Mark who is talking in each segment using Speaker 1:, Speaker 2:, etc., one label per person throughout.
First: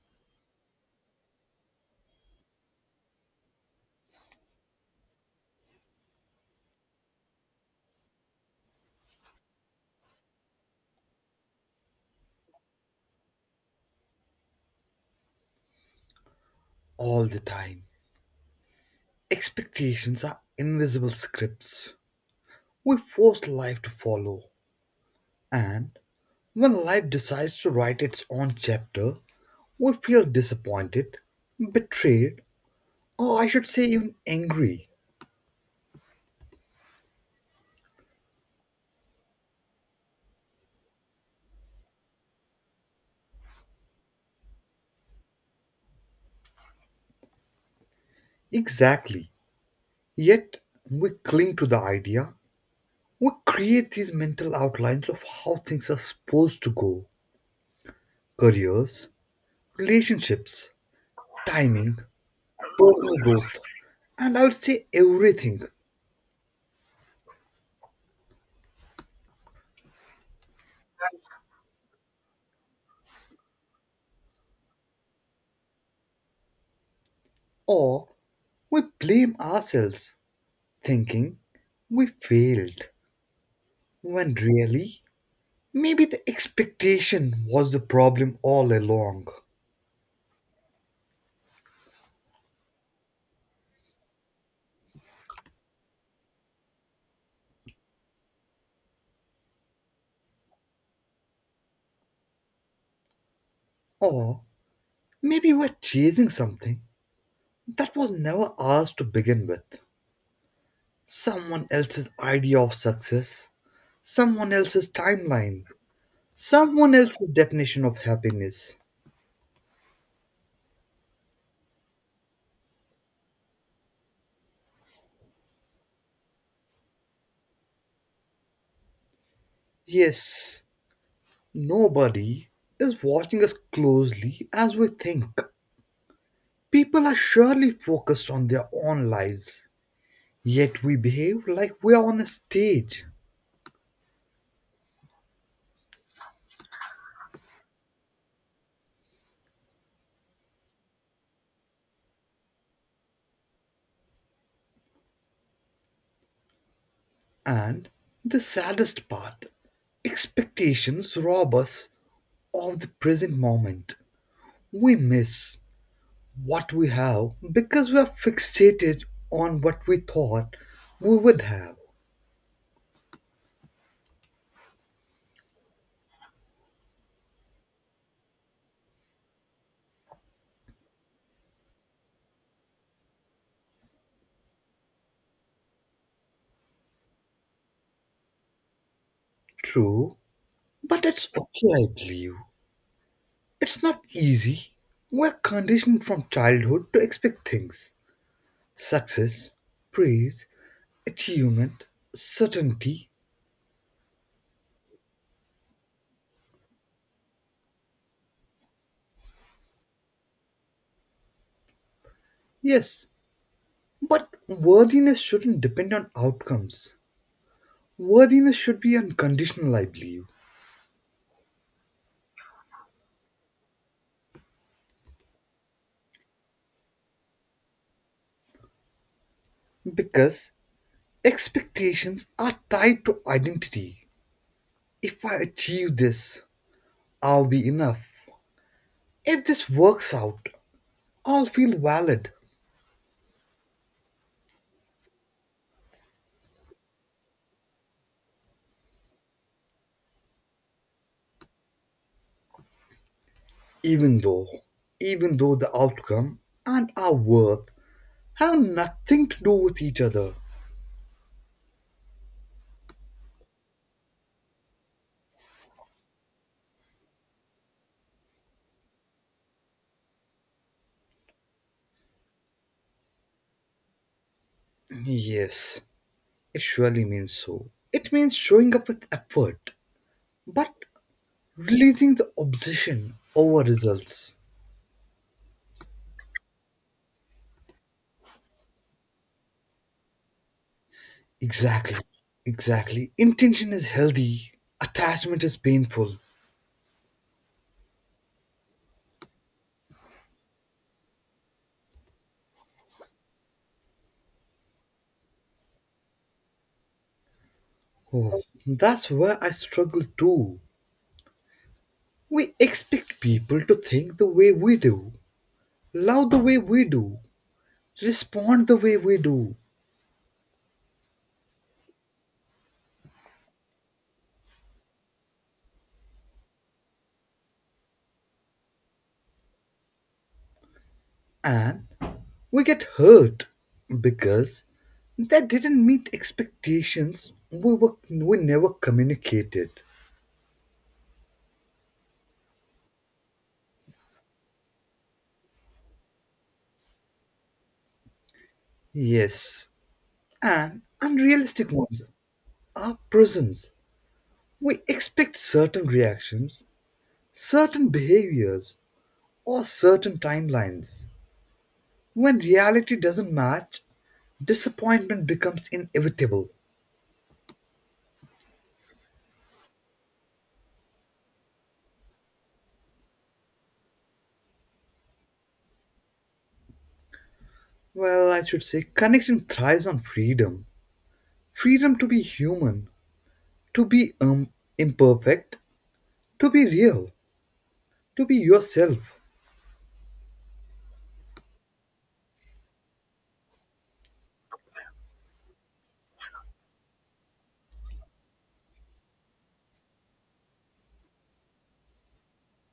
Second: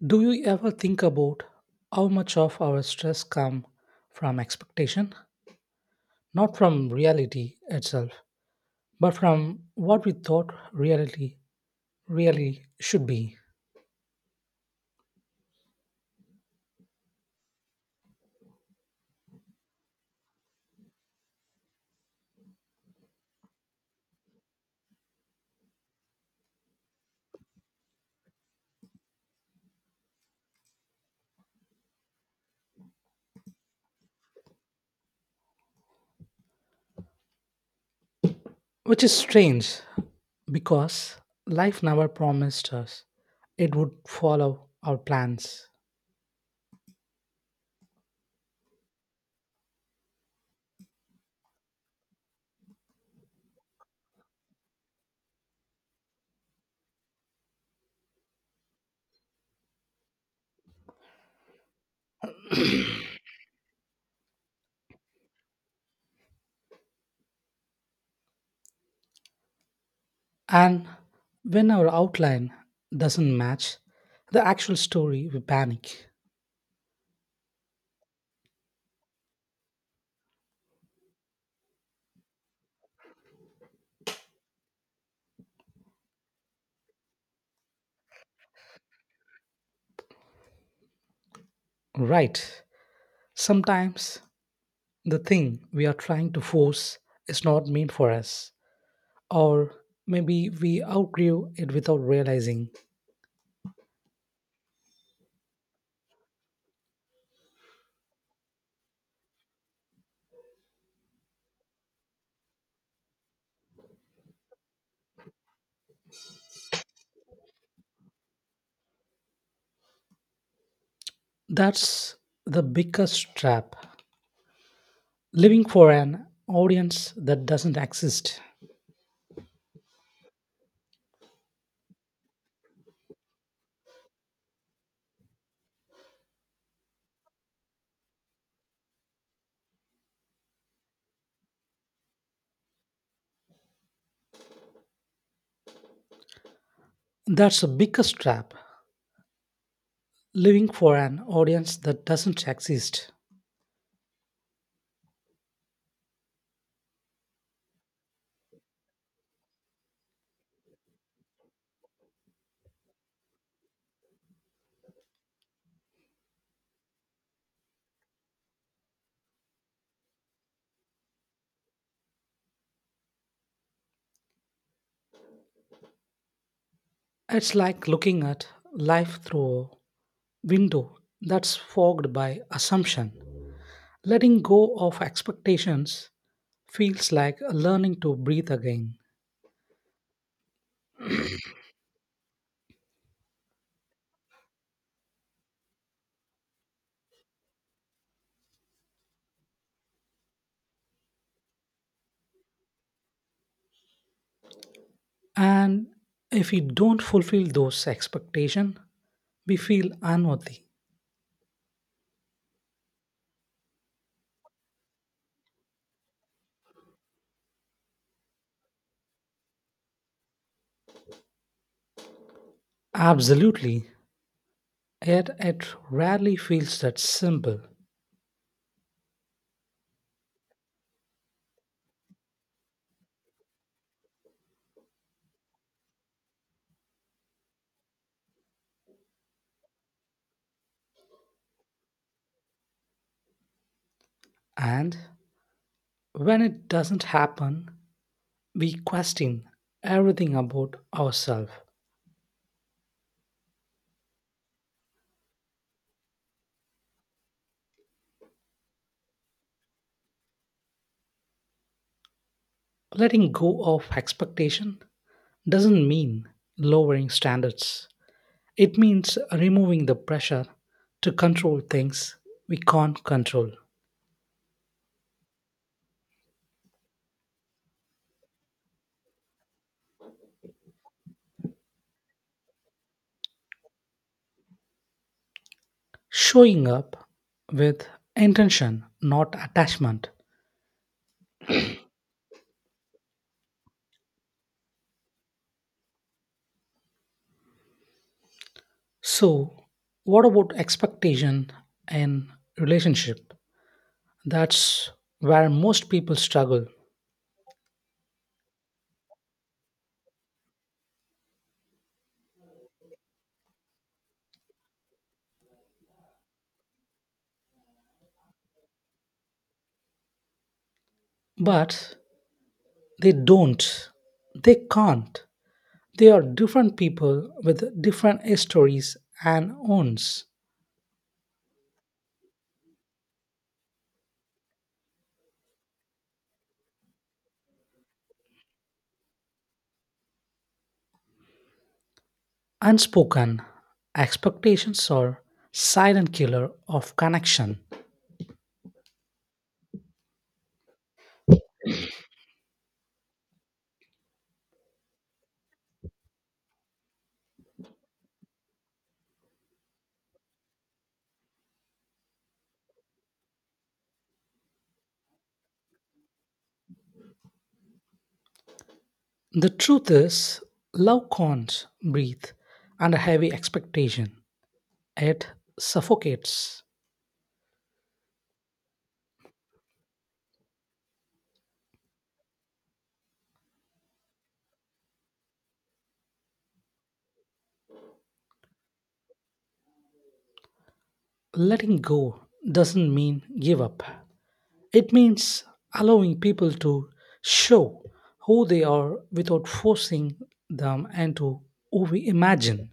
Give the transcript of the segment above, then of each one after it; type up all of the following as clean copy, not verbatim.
Speaker 1: Do you ever think about how much of our stress comes from expectation? Not from reality itself, but from what we thought reality really should be.
Speaker 2: All the time. Expectations are invisible scripts we force life to follow. And when life decides to write its own chapter, we feel disappointed, betrayed, or I should say even angry.
Speaker 1: Which is strange because life never promised us it would follow our plans.
Speaker 2: Exactly. Yet we cling to the idea. We create these mental outlines of how things are supposed to go: careers, relationships, timing, personal growth, and I would say everything.
Speaker 1: And when our outline doesn't match the actual story, we panic.
Speaker 2: Or we blame ourselves, thinking we failed, when really, maybe the expectation was the problem all along.
Speaker 1: Right. Sometimes the thing we are trying to force is not meant for us, or maybe we outgrew it without realizing.
Speaker 2: Or maybe we're chasing something that was never ours to begin with. Someone else's idea of success, someone else's timeline, someone else's definition of happiness.
Speaker 1: That's the biggest trap. Living for an audience that doesn't exist.
Speaker 2: Yes, nobody is watching us closely as we think. People are surely focused on their own lives, yet we behave like we are on a stage.
Speaker 1: That's the biggest trap. Living for an audience that doesn't exist.
Speaker 2: And the saddest part: expectations rob us of the present moment. We miss what we have because we are fixated on what we thought we would have.
Speaker 1: It's like looking at life through a window that's fogged by assumption. Letting go of expectations feels like learning to breathe again.
Speaker 2: True, but it's okay, I believe. It's not easy. We're conditioned from childhood to expect things: success, praise, achievement, certainty.
Speaker 1: And if we don't fulfill those expectations, we feel unworthy.
Speaker 2: Yes, but worthiness shouldn't depend on outcomes. Worthiness should be unconditional, I believe,
Speaker 1: Absolutely. Yet it rarely feels that simple.
Speaker 2: because expectations are tied to identity. If I achieve this, I'll be enough. If this works out, I'll feel valid,
Speaker 1: And when it doesn't happen, we question everything about ourselves.
Speaker 2: even though, even though the outcome and our worth have nothing to do with each other.
Speaker 1: Letting go of expectation doesn't mean lowering standards. It means removing the pressure to control things we can't control.
Speaker 2: Yes, it surely means so. It means showing up with effort, but releasing the obsession over results.
Speaker 1: Showing up with intention, not attachment.
Speaker 2: Exactly. Exactly. Intention is healthy, attachment is painful.
Speaker 1: So, what about expectation in relationship? That's where most people struggle,
Speaker 2: Oh, that's where I struggle too. We expect people to think the way we do, love the way we do, respond the way we do,
Speaker 1: but they don't. They can't. They are different people with different histories and owns.
Speaker 2: and we get hurt because that didn't meet expectations we never communicated.
Speaker 1: Unspoken expectations are silent killer of connection.
Speaker 2: Yes, and unrealistic ones are prisons. We expect certain reactions, certain behaviors, or certain timelines. When reality doesn't match, disappointment becomes inevitable.
Speaker 1: The truth is, love can't breathe under heavy expectation. It suffocates.
Speaker 2: Well, I should say, connection thrives on freedom: freedom to be human, to be imperfect, to be real, to be yourself.
Speaker 1: Letting go doesn't mean give up, it means allowing people to show who they are without forcing them into who we imagine.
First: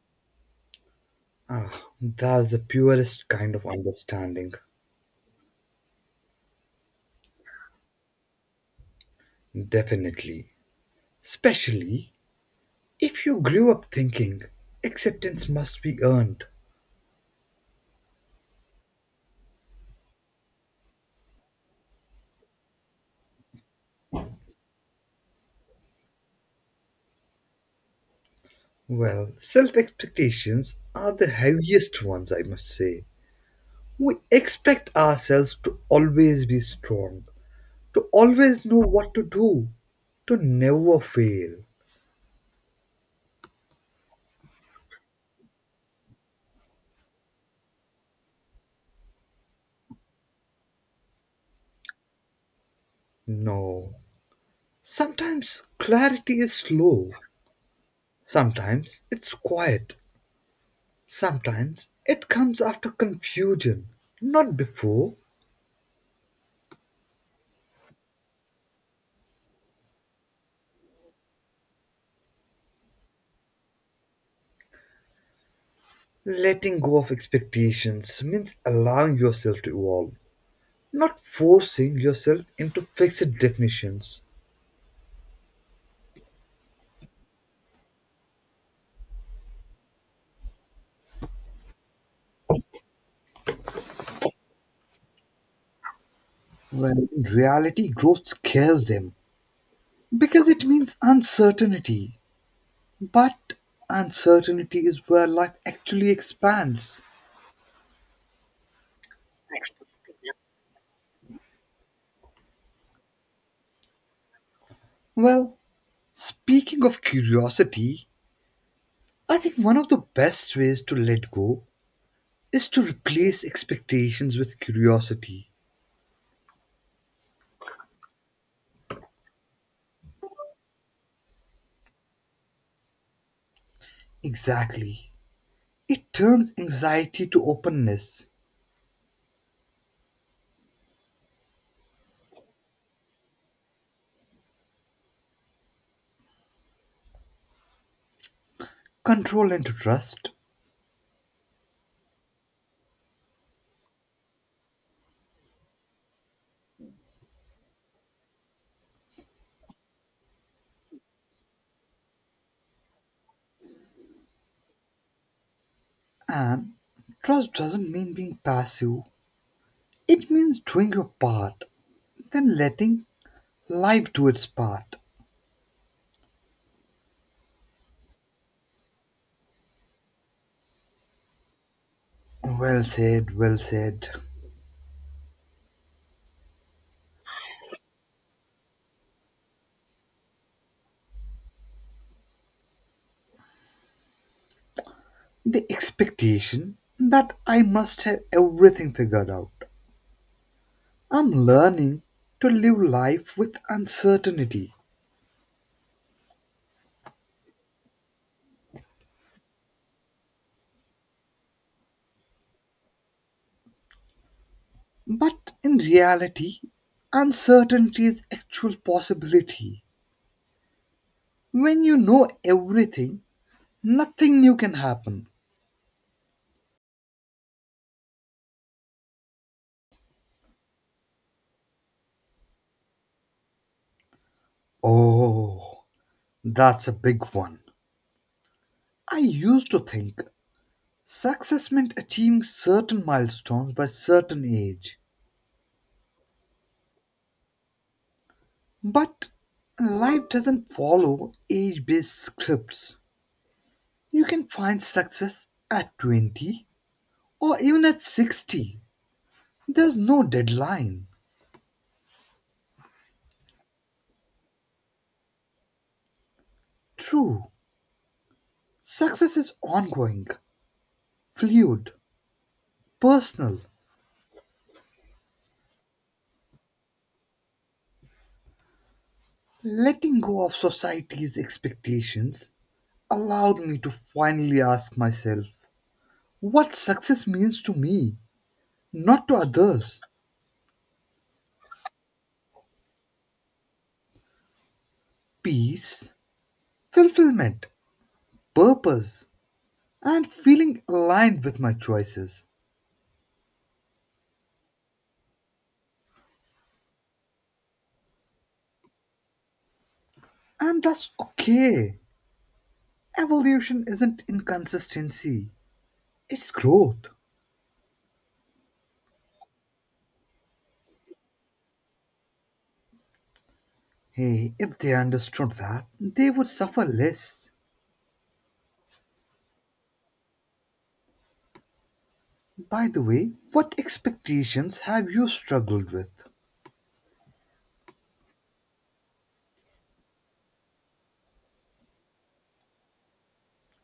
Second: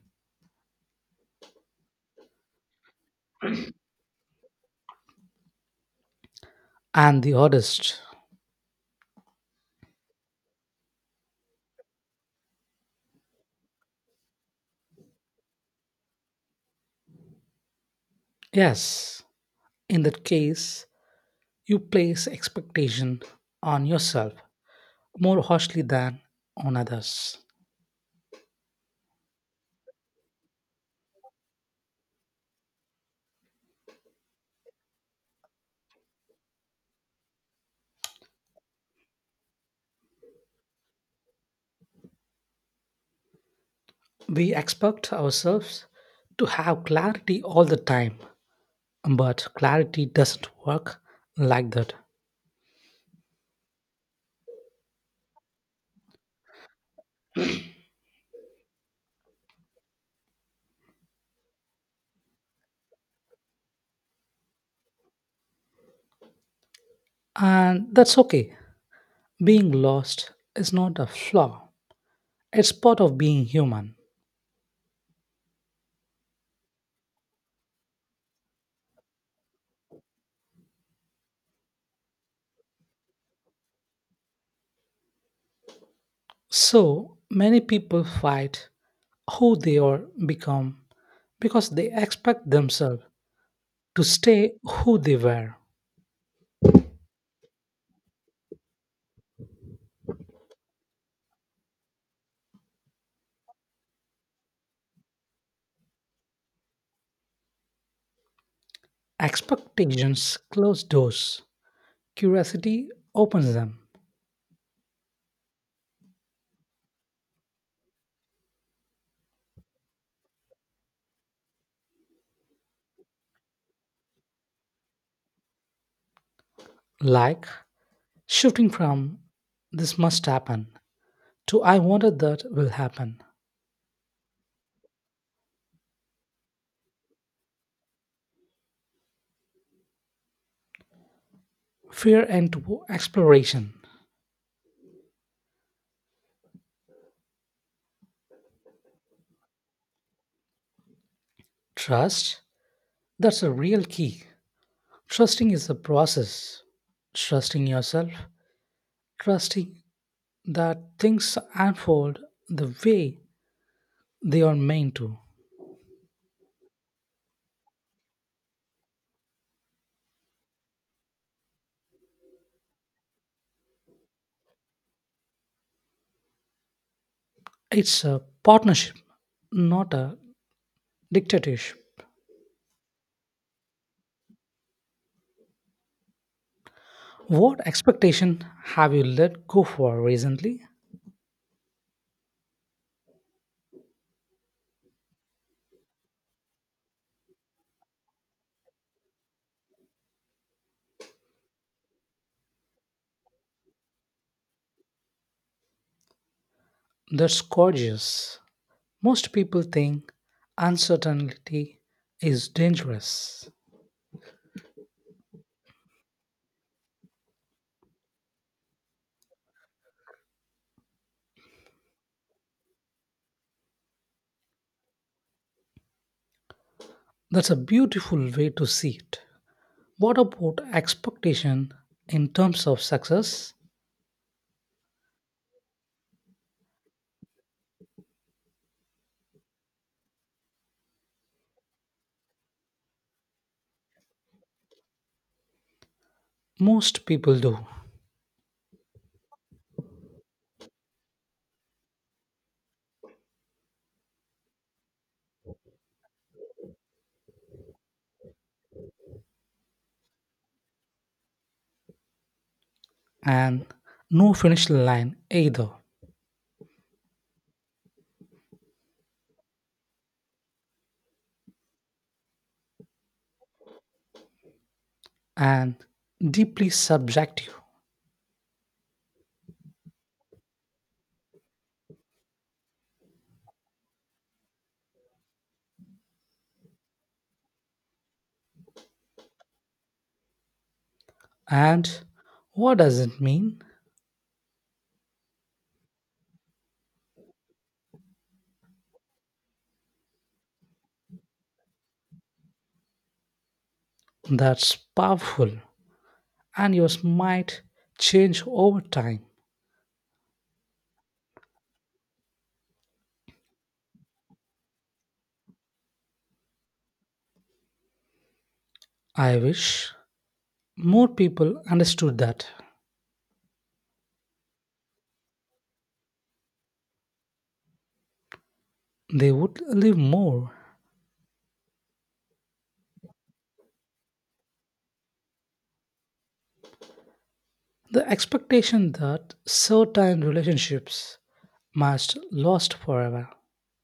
Speaker 2: Ah, that's the purest kind of understanding,
Speaker 1: And the oddest,
Speaker 2: definitely. Especially if you grew up thinking acceptance must be earned.
Speaker 1: yes, in that case, you place expectation on yourself more harshly than on others.
Speaker 2: Well, self expectations are the heaviest ones, I must say. We expect ourselves to always be strong, to always know what to do, to never fail.
Speaker 1: We expect ourselves to have clarity all the time, but clarity doesn't work like that.
Speaker 2: No. Sometimes clarity is slow, sometimes it's quiet, sometimes it comes after confusion, not before.
Speaker 1: And that's okay. Being lost is not a flaw, it's part of being human.
Speaker 2: Letting go of expectations means allowing yourself to evolve, not forcing yourself into fixed definitions.
Speaker 1: So many people fight who they are become because they expect themselves to stay who they were.
Speaker 2: Well, in reality, growth scares them because it means uncertainty. But uncertainty is where life actually expands.
Speaker 1: Expectations close doors, curiosity opens them,
Speaker 2: Well, speaking of curiosity, I think one of the best ways to let go is to replace expectations with curiosity.
Speaker 1: like shifting from this must happen to I wanted that will happen.
Speaker 2: Exactly. It turns anxiety to openness,
Speaker 1: Fear and to exploration.
Speaker 2: control into trust,
Speaker 1: Trust, that's a real key. Trusting is a process. Trusting yourself, trusting that things unfold the way they are meant to.
Speaker 2: and trust doesn't mean being passive. It means doing your part, then letting life to its part.
Speaker 1: It's a partnership, not a dictatorship.
Speaker 2: Well said, well said.
Speaker 1: What expectation have you let go for recently?
Speaker 2: The expectation that I must have everything figured out. I'm learning to live life with uncertainty.
Speaker 1: That's gorgeous. Most people think uncertainty is dangerous.
Speaker 2: But in reality, uncertainty is actual possibility. When you know everything, nothing new can happen.
Speaker 1: That's a beautiful way to see it. What about expectation in terms of success?
Speaker 2: Oh, that's a big one. I used to think success meant achieving certain milestones by certain age.
Speaker 1: Most people do,
Speaker 2: But life doesn't follow age based scripts. You can find success at 20 or even at 60. There's no deadline.
Speaker 1: and no finish line either,
Speaker 2: True, success is ongoing, fluid, personal.
Speaker 1: and deeply subjective.
Speaker 2: Letting go of society's expectations allowed me to finally ask myself what success means to me, not to others.
Speaker 1: And what does it mean?
Speaker 2: Peace, fulfillment, purpose, and feeling aligned with my choices.
Speaker 1: That's powerful, and yours might change over time.
Speaker 2: And that's okay. Evolution isn't inconsistency, it's growth.
Speaker 1: I wish more people understood that.
Speaker 2: Hey, if they understood that, they would suffer less.
Speaker 1: They would live more.
Speaker 2: By the way, what expectations have you struggled with?
Speaker 1: The expectation that certain relationships must last forever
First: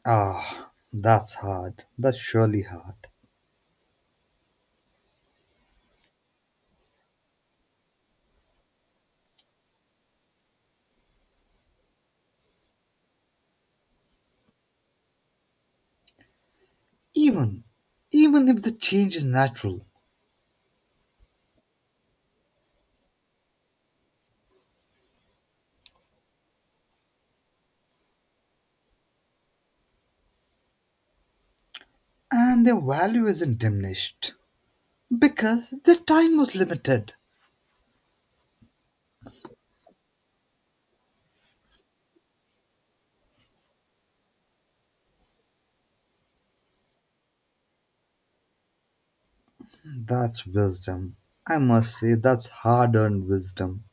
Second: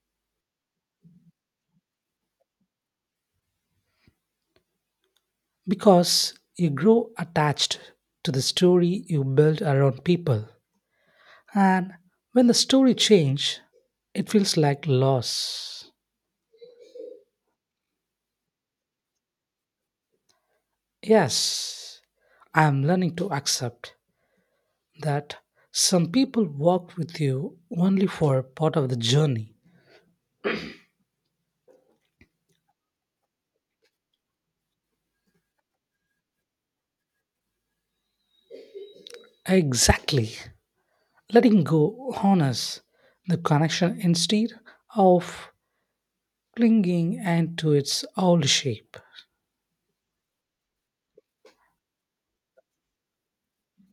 Speaker 2: Ah, that's hard. That's surely hard.
Speaker 1: because you grow attached to the story you build around people, and when the story change it feels like loss.
Speaker 2: Even, even if the change is natural,
Speaker 1: Yes, I am learning to accept that some people walk with you only for part of the journey.
Speaker 2: and their value isn't diminished, because their time was limited.
Speaker 1: Exactly, letting go honors the connection instead of clinging and to its old shape.
Speaker 2: That's wisdom. I must say, that's hard earned wisdom.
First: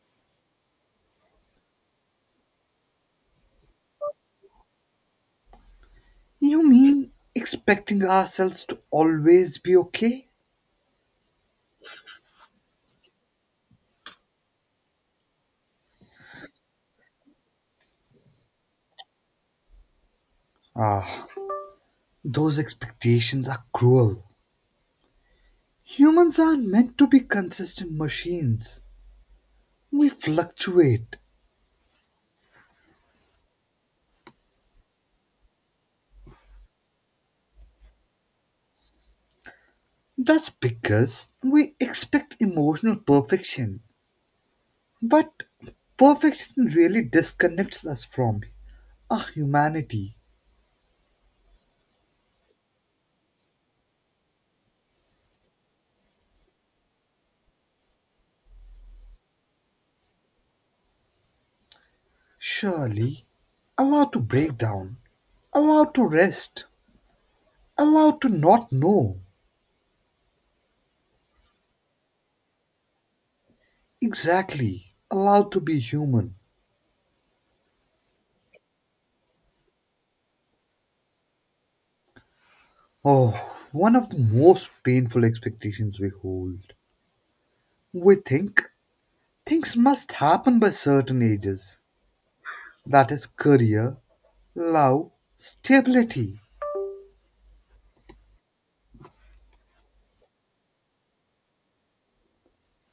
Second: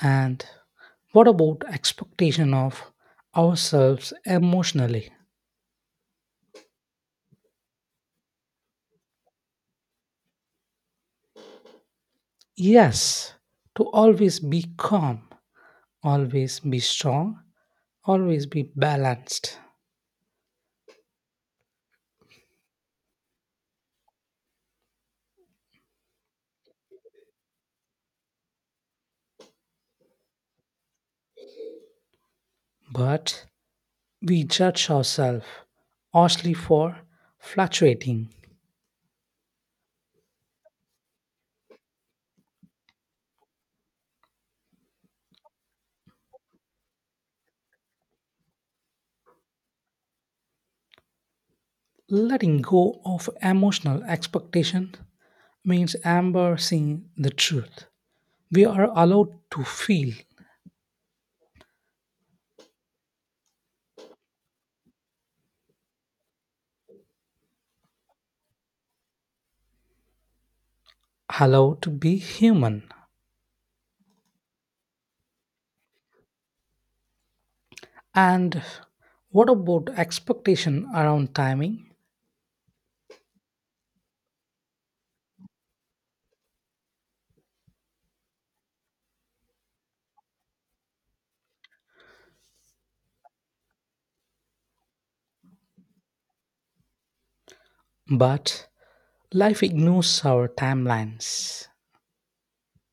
Speaker 1: And what about expectation of ourselves emotionally?
Speaker 2: You mean expecting ourselves to always be okay?
Speaker 1: Yes, to always be calm, always be strong, always be balanced.
Speaker 2: Ah, those expectations are cruel. Humans aren't meant to be consistent machines. We fluctuate.
Speaker 1: But we judge ourselves harshly for fluctuating.
Speaker 2: That's because we expect emotional perfection. But perfection really disconnects us from our humanity.
Speaker 1: Letting go of emotional expectation means embracing the truth. We are allowed to feel,
Speaker 2: Surely, allowed to break down, allowed to rest. Allowed to not know.
Speaker 1: allowed to be human.
Speaker 2: Exactly. Allowed to be human.
Speaker 1: And what about expectation around timing?
Speaker 2: Oh, one of the most painful expectations we hold. We think things must happen by certain ages. That is career, love, stability.
Speaker 1: But life ignores our timelines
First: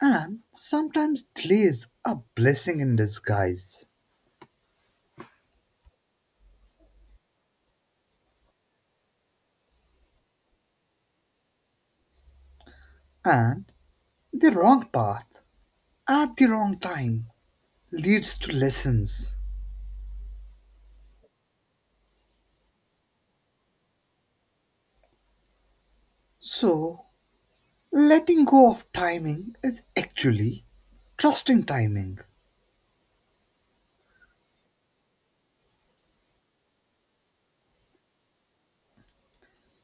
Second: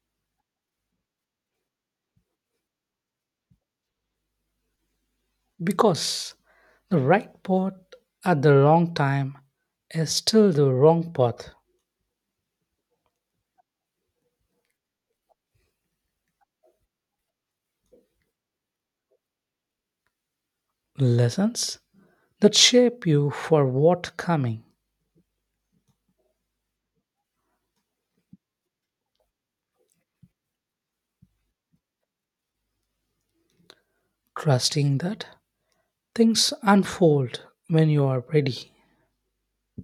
Speaker 2: And sometimes delays are blessing in disguise.
Speaker 1: because the right path at the wrong time is still the wrong path.
Speaker 2: And the wrong path at the wrong time leads to lessons.
Speaker 1: Lessons that shape you for what coming,
Speaker 2: So letting go of timing is actually trusting timing.
Speaker 1: trusting that things unfold when you are ready.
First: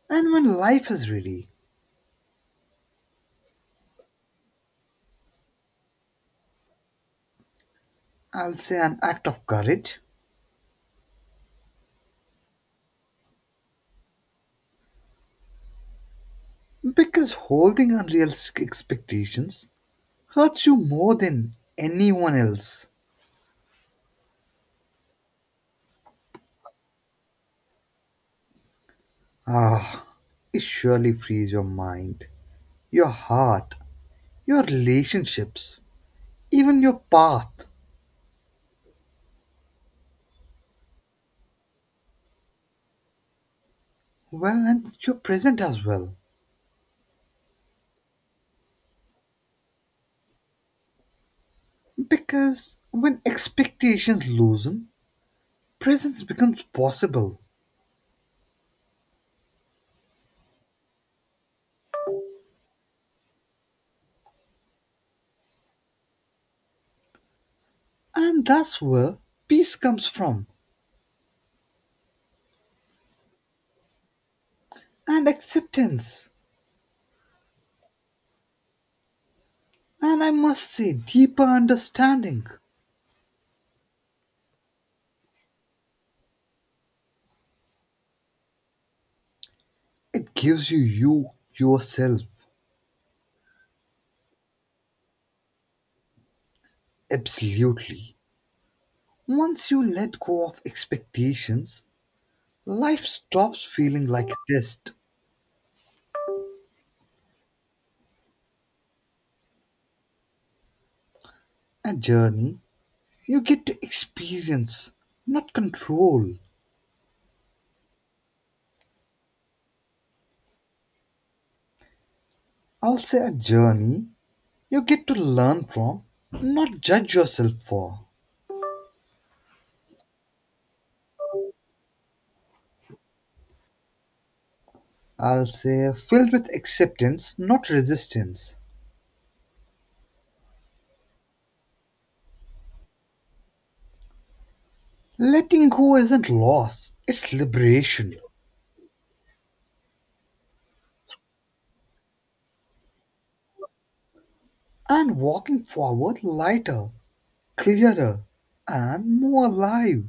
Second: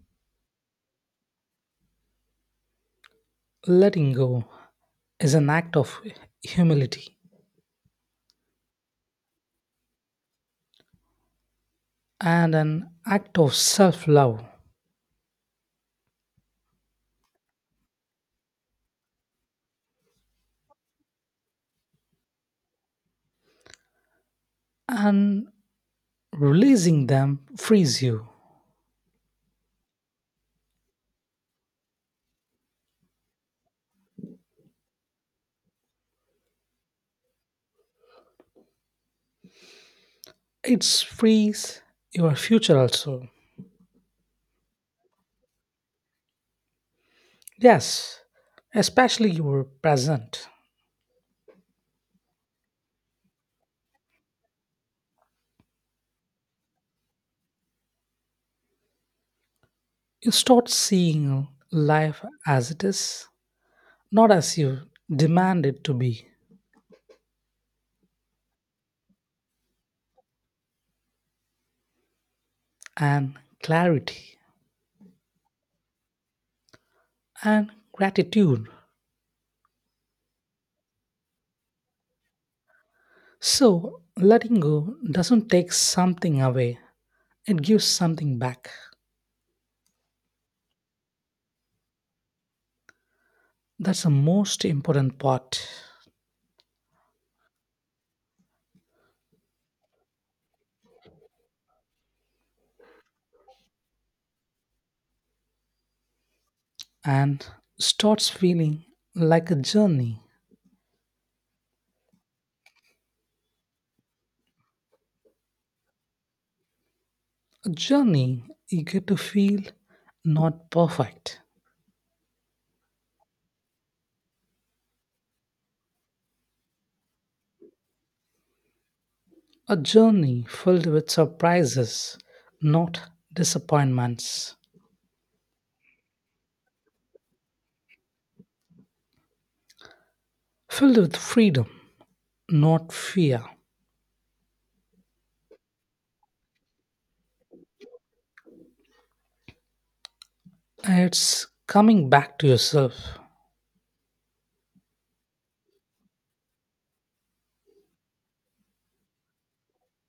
Speaker 2: And when life is ready,
Speaker 1: Letting go is an act of humility
Speaker 2: I'll say an act of courage,
Speaker 1: and an act of self love.
Speaker 2: because holding unrealistic expectations hurts you more than anyone else.
Speaker 1: And Releasing them frees you.
Speaker 2: Ah, it surely frees your mind, your heart, your relationships, even your path,
Speaker 1: It frees your future also.
Speaker 2: well, and your present as well.
Speaker 1: Yes, especially your present.
Speaker 2: Because when expectations loosen, presence becomes possible.
Speaker 1: You start seeing life as it is, not as you demand it to be,
Speaker 2: And that's where peace comes from,
Speaker 1: and clarity
Speaker 2: and acceptance,
Speaker 1: and gratitude.
Speaker 2: and I must say, deeper understanding.
Speaker 1: So, letting go doesn't take something away, it gives something back.
Speaker 2: It gives you you yourself,
Speaker 1: That's the most important part,
Speaker 2: absolutely. Once you let go of expectations, life stops feeling like a test,
Speaker 1: and starts feeling like a journey.
Speaker 2: a journey. You get to experience, not control.
Speaker 1: A journey you get to feel, not perfect.
Speaker 2: I'll say a journey you get to learn from, not judge yourself for.
Speaker 1: A journey filled with surprises, not disappointments.
Speaker 2: I'll say filled with acceptance, not resistance.
Speaker 1: Filled with freedom, not fear.
Speaker 2: Letting go isn't loss, it's liberation.
Speaker 1: It's coming back to yourself.
Speaker 2: And walking forward lighter, clearer, and more alive.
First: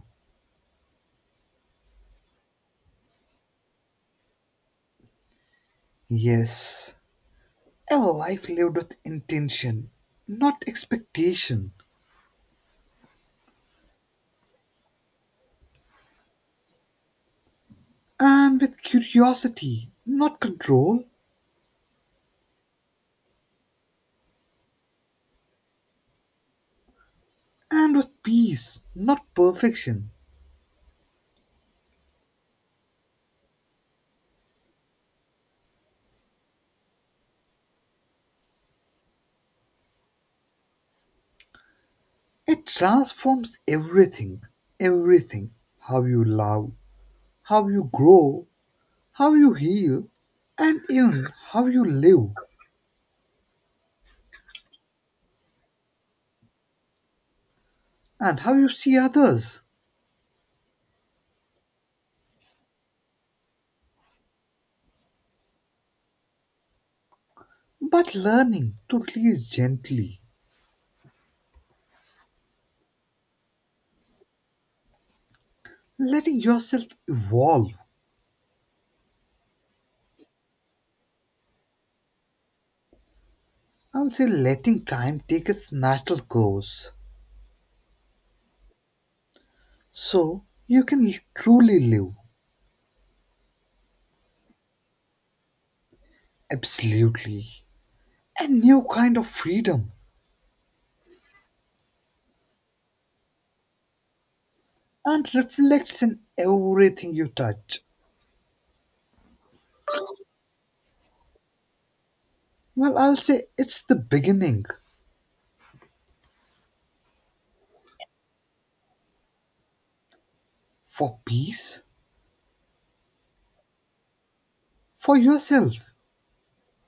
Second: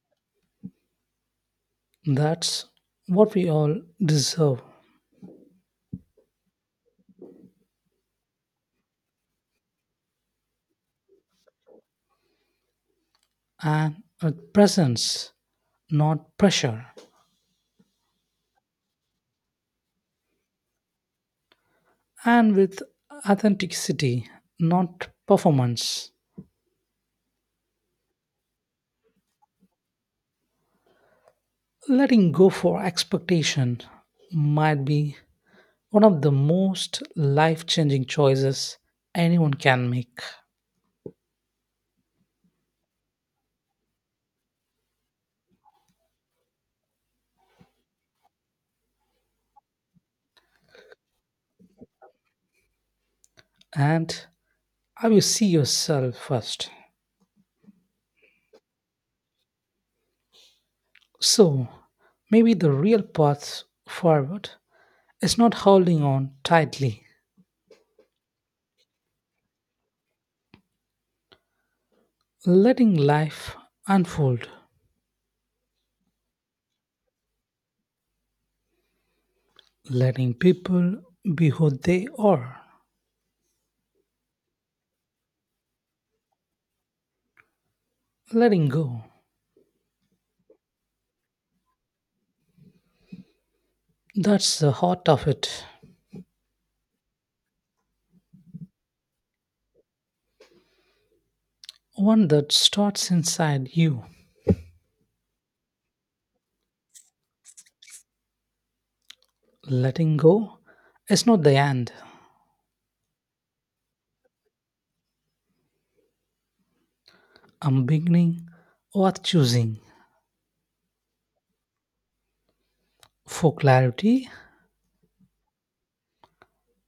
Speaker 1: That's what we all deserve.
Speaker 2: Yes, a life lived with intention, not expectation.
Speaker 1: And with presence, not pressure.
Speaker 2: And with curiosity, not control.
Speaker 1: And with authenticity, not performance.
Speaker 2: And with peace, not perfection.
Speaker 1: Letting go for expectation might be one of the most life changing choices anyone can make.
Speaker 2: It transforms everything. Everything. How you love, how you grow, how you heal, and even how you live.
Speaker 1: And how you see yourself first.
Speaker 2: And how you see others.
Speaker 1: So, maybe the real path forward is not holding on tightly,
Speaker 2: But learning to release gently,
Speaker 1: letting life unfold,
Speaker 2: letting yourself evolve,
Speaker 1: letting people be who they are,
Speaker 2: I would say letting time take its natural course
Speaker 1: letting go.
Speaker 2: so you can truly live.
Speaker 1: That's the heart of it,
Speaker 2: Absolutely, a new kind of freedom
Speaker 1: one that starts inside you.
Speaker 2: and reflects in everything you touch.
Speaker 1: Letting go is not the end,
Speaker 2: Well, I'll say it's the beginning
Speaker 1: a beginning worth choosing.
Speaker 2: for peace,
Speaker 1: For clarity,
Speaker 2: for yourself,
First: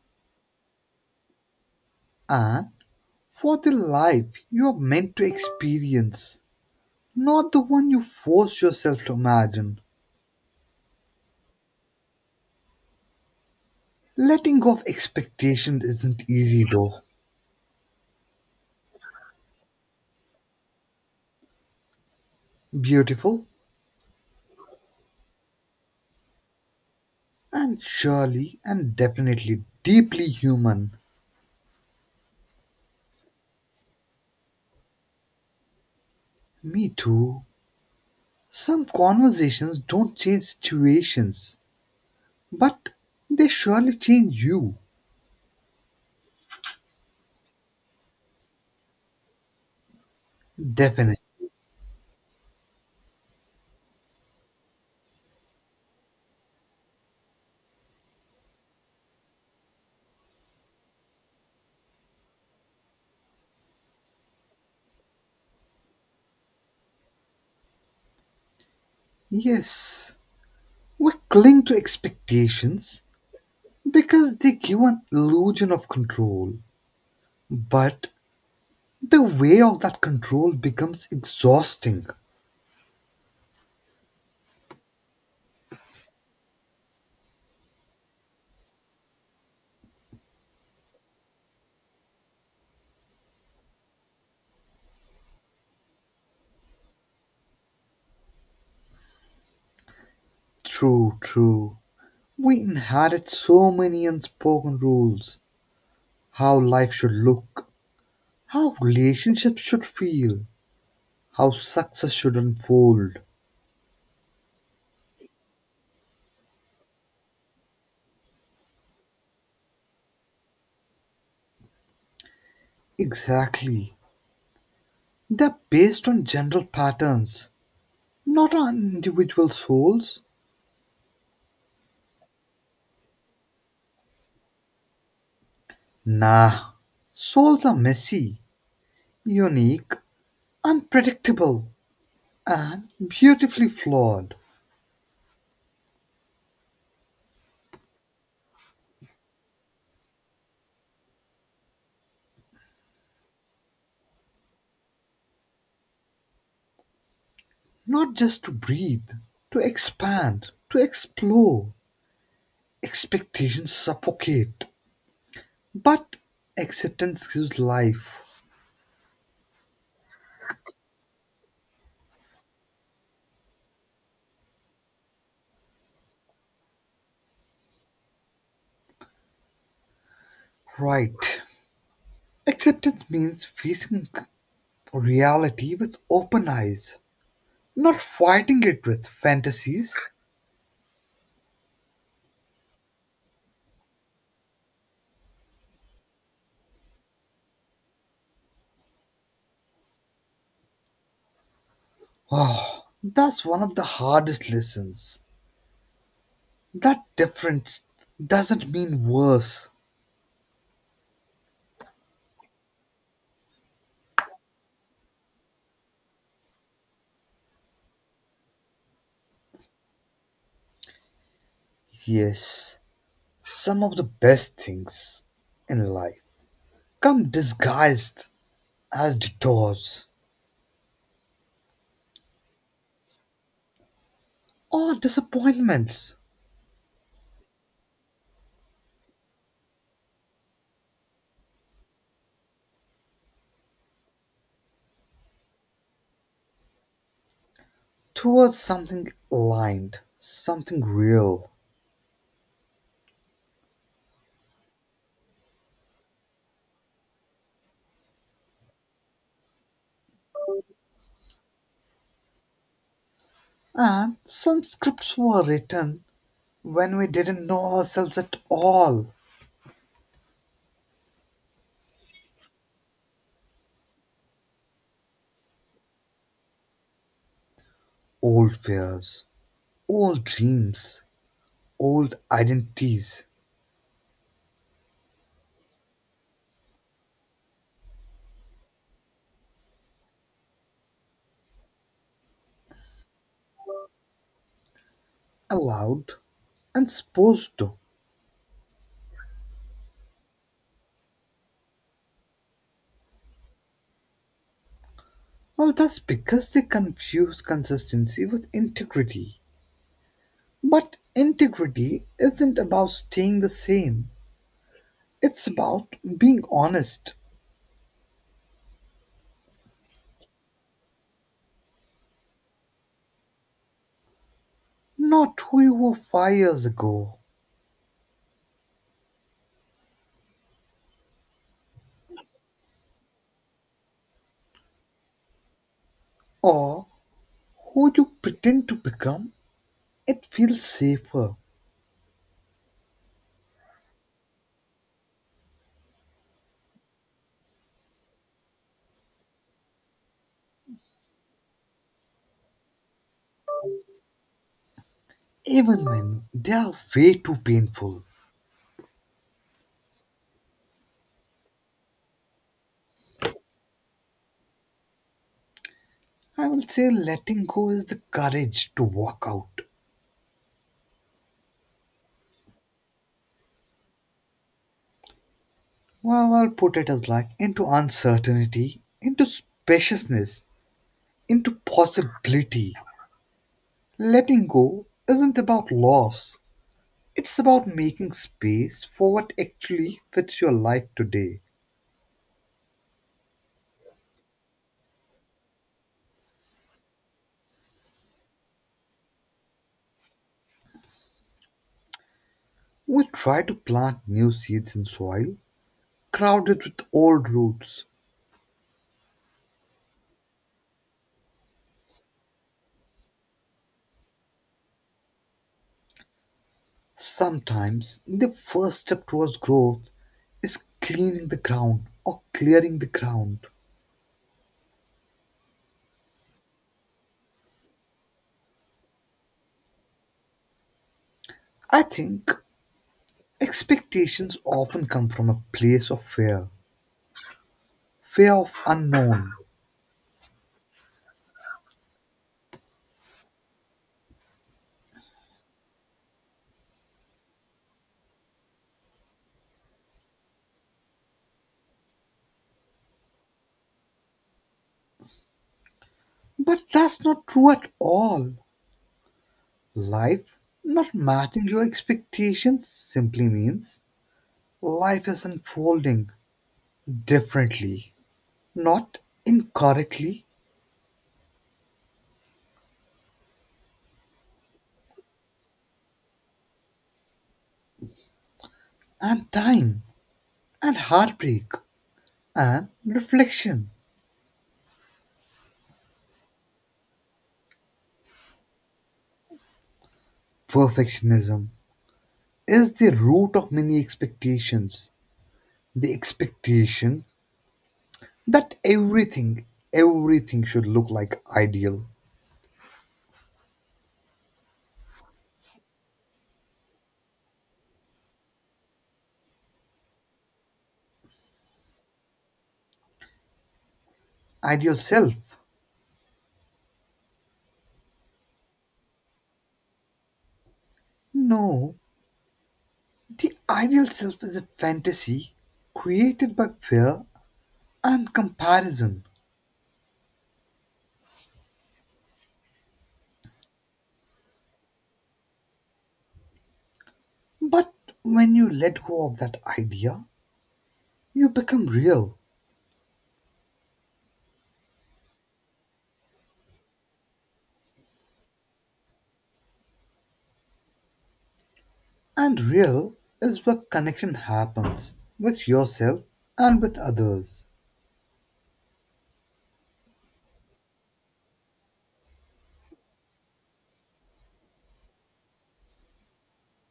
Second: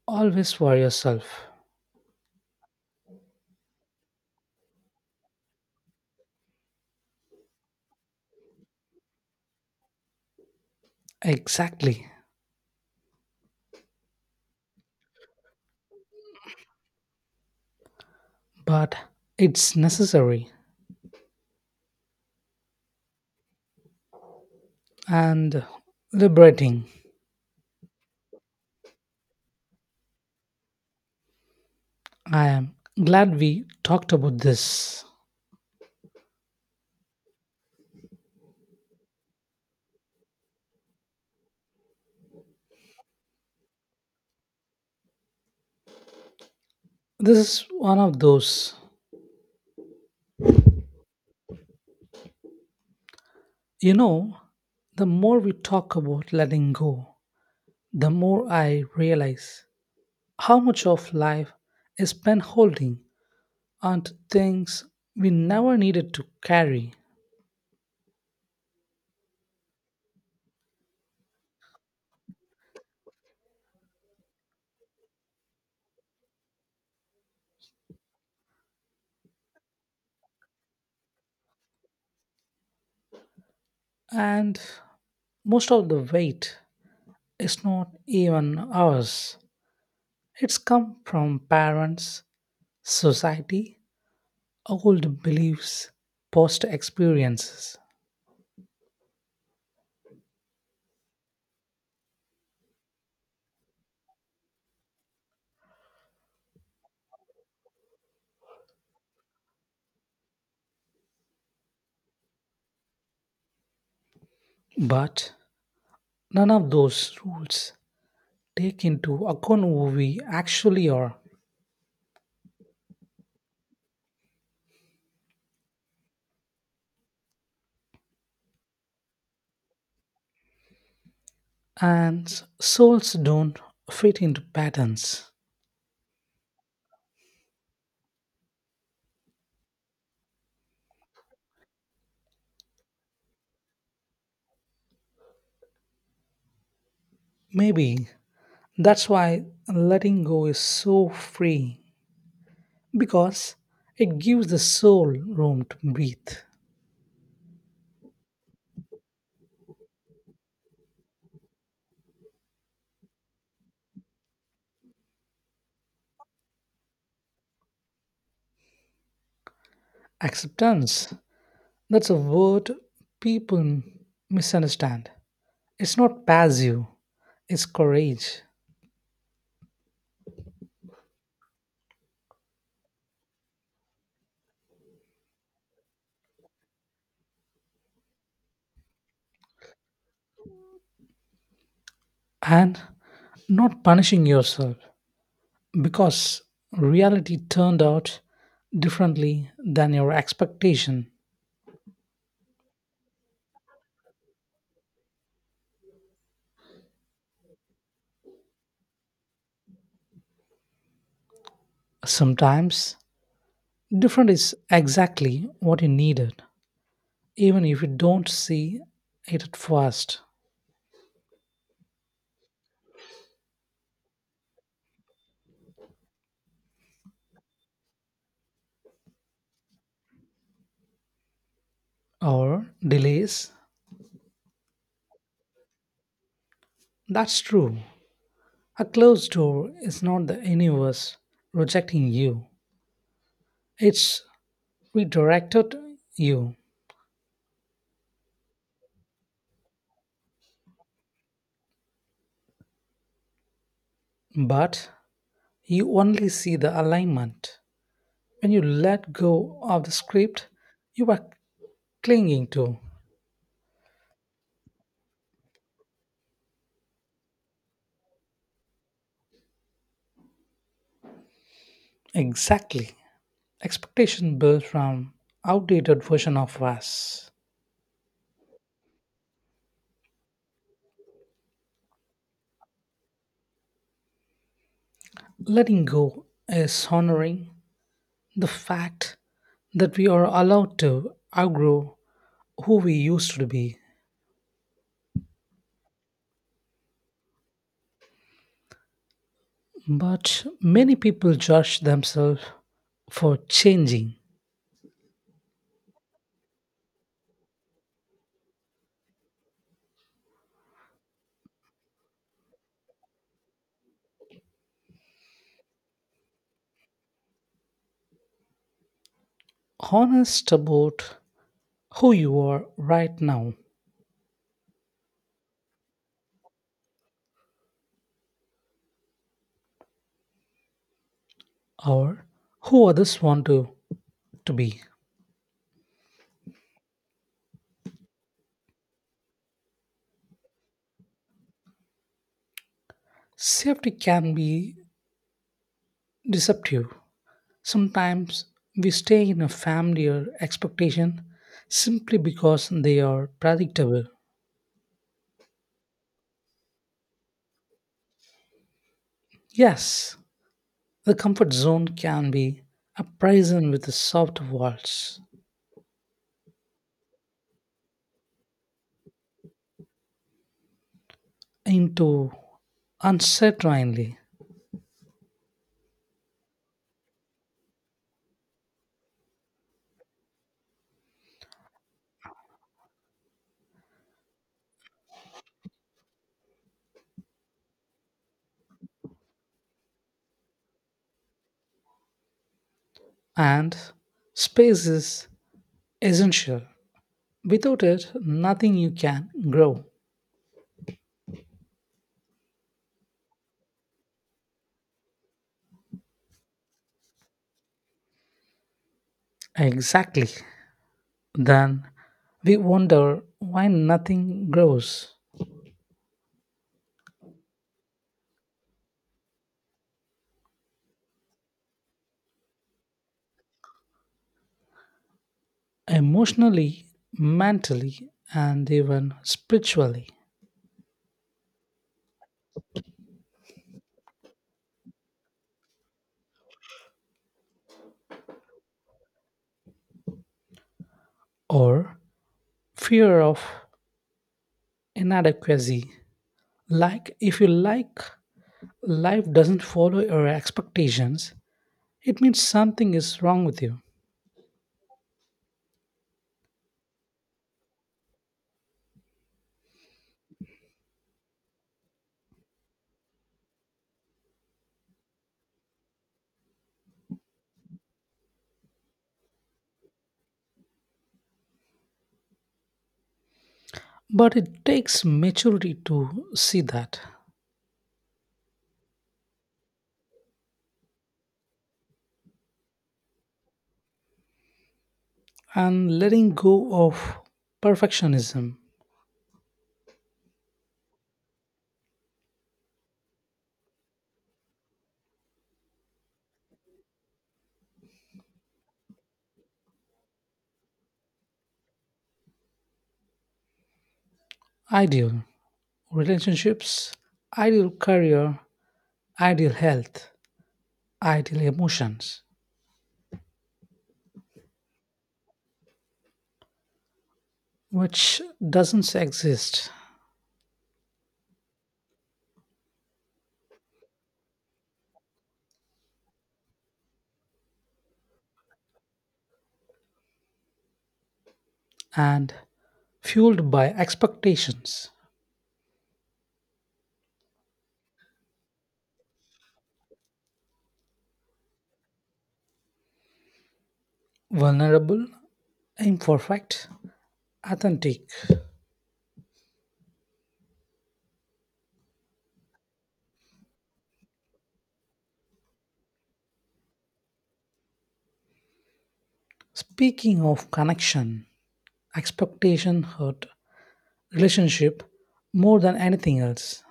Speaker 1: always for yourself.
Speaker 2: and for the life you're meant to experience, not the one you force yourself to imagine.
Speaker 1: Exactly.
Speaker 2: Letting go of expectations isn't easy though.
Speaker 1: But it's necessary
Speaker 2: Beautiful,
Speaker 1: and liberating.
Speaker 2: and surely and definitely deeply human.
Speaker 1: I am glad we talked about this.
Speaker 2: Me too. Some conversations don't change situations, but they surely change you.
Speaker 1: This is one of those.
Speaker 2: Definitely.
Speaker 1: You know, the more we talk about letting go, the more I realize how much of life is spent holding onto things we never needed to carry.
Speaker 2: Yes. We cling to expectations because they give an illusion of control. But the way of that control becomes exhausting.
Speaker 1: And most of the weight, it's not even ours. It's come from parents, society, old beliefs, past experiences.
Speaker 2: True, true. We inherit so many unspoken rules: how life should look, how relationships should feel, how success should unfold.
Speaker 1: But none of those rules take into account who we actually are,
Speaker 2: Exactly. They're based on general patterns, not on individual souls.
Speaker 1: and souls don't fit into patterns.
Speaker 2: Nah. Souls are messy, unique, unpredictable, and beautifully flawed.
Speaker 1: Maybe that's why letting go is so free, because it gives the soul room to breathe.
Speaker 2: Not just to breathe, to expand, to explore. Expectations suffocate, but acceptance gives life.
Speaker 1: Acceptance. That's a word people misunderstand. It's not passive, it's courage.
Speaker 2: Right. Acceptance means facing reality with open eyes, not fighting it with fantasies.
Speaker 1: And not punishing yourself because reality turned out differently than your expectation.
Speaker 2: Oh, that's one of the hardest lessons. That difference doesn't mean worse.
Speaker 1: Sometimes, different is exactly what you needed, even if you don't see it at first.
Speaker 2: Yes, some of the best things in life come disguised as detours
Speaker 1: Or delays,
Speaker 2: or disappointments.
Speaker 1: that's true. A closed door is not the universe rejecting you, it's we directed you,
Speaker 2: Towards something aligned, something real.
Speaker 1: but you only see the alignment. When you let go of the script you are clinging to.
Speaker 2: And some scripts were written when we didn't know ourselves at all.
Speaker 1: Exactly. Expectation built from outdated version of us.
Speaker 2: Old fears, old dreams, old identities,
Speaker 1: Letting go is honoring the fact that we are allowed to outgrow who we used to be.
Speaker 2: allowed and supposed to.
Speaker 1: But many people judge themselves for changing.
Speaker 2: Well, that's because they confuse consistency with integrity. But integrity isn't about staying the same, it's about being honest,
Speaker 1: Honest about who you are right now,
Speaker 2: not who you were 5 years ago
Speaker 1: or who others want to be.
Speaker 2: or who you pretend to become, it feels safer,
Speaker 1: Safety can be deceptive. Sometimes we stay in a family or expectation simply because they are predictable.
Speaker 2: even when they are way too painful.
Speaker 1: Yes, the comfort zone can be a prison with soft walls
Speaker 2: I will say letting go is the courage to walk out.
Speaker 1: into uncertainly.
Speaker 2: Well, I'll put it as like into uncertainty, into spaciousness, into possibility. Letting go isn't about loss, it's about making space for what actually fits your life today.
Speaker 1: And space is essential. Without it, nothing you can grow.
Speaker 2: We try to plant new seeds in soil crowded with old roots.
Speaker 1: Exactly. Then we wonder why nothing grows
Speaker 2: Sometimes the first step towards growth is cleaning the ground or clearing the ground.
Speaker 1: emotionally, mentally, and even spiritually,
Speaker 2: I think expectations often come from a place of fear, fear of unknown.
Speaker 1: or fear of inadequacy. Like, life doesn't follow your expectations, it means something is wrong with you.
Speaker 2: But that's not true at all. Life not matching your expectations simply means life is unfolding differently, not incorrectly,
Speaker 1: But it takes maturity to see that,
Speaker 2: and time, and heartbreak, and reflection,
Speaker 1: and letting go of perfectionism,
Speaker 2: perfectionism is the root of many expectations, the expectation that everything should look like ideal
Speaker 1: ideal relationships, ideal career, ideal health, ideal emotions,
Speaker 2: ideal self.
Speaker 1: which doesn't exist,
Speaker 2: No, the ideal self is a fantasy created by fear and comparison.
Speaker 1: and fueled by expectations,
Speaker 2: But when you let go of that idea, you become real.
Speaker 1: vulnerable, imperfect, authentic.
Speaker 2: And real is where connection happens with yourself and with others.
Speaker 1: Speaking of connection, expectation hurt relationship more than anything else.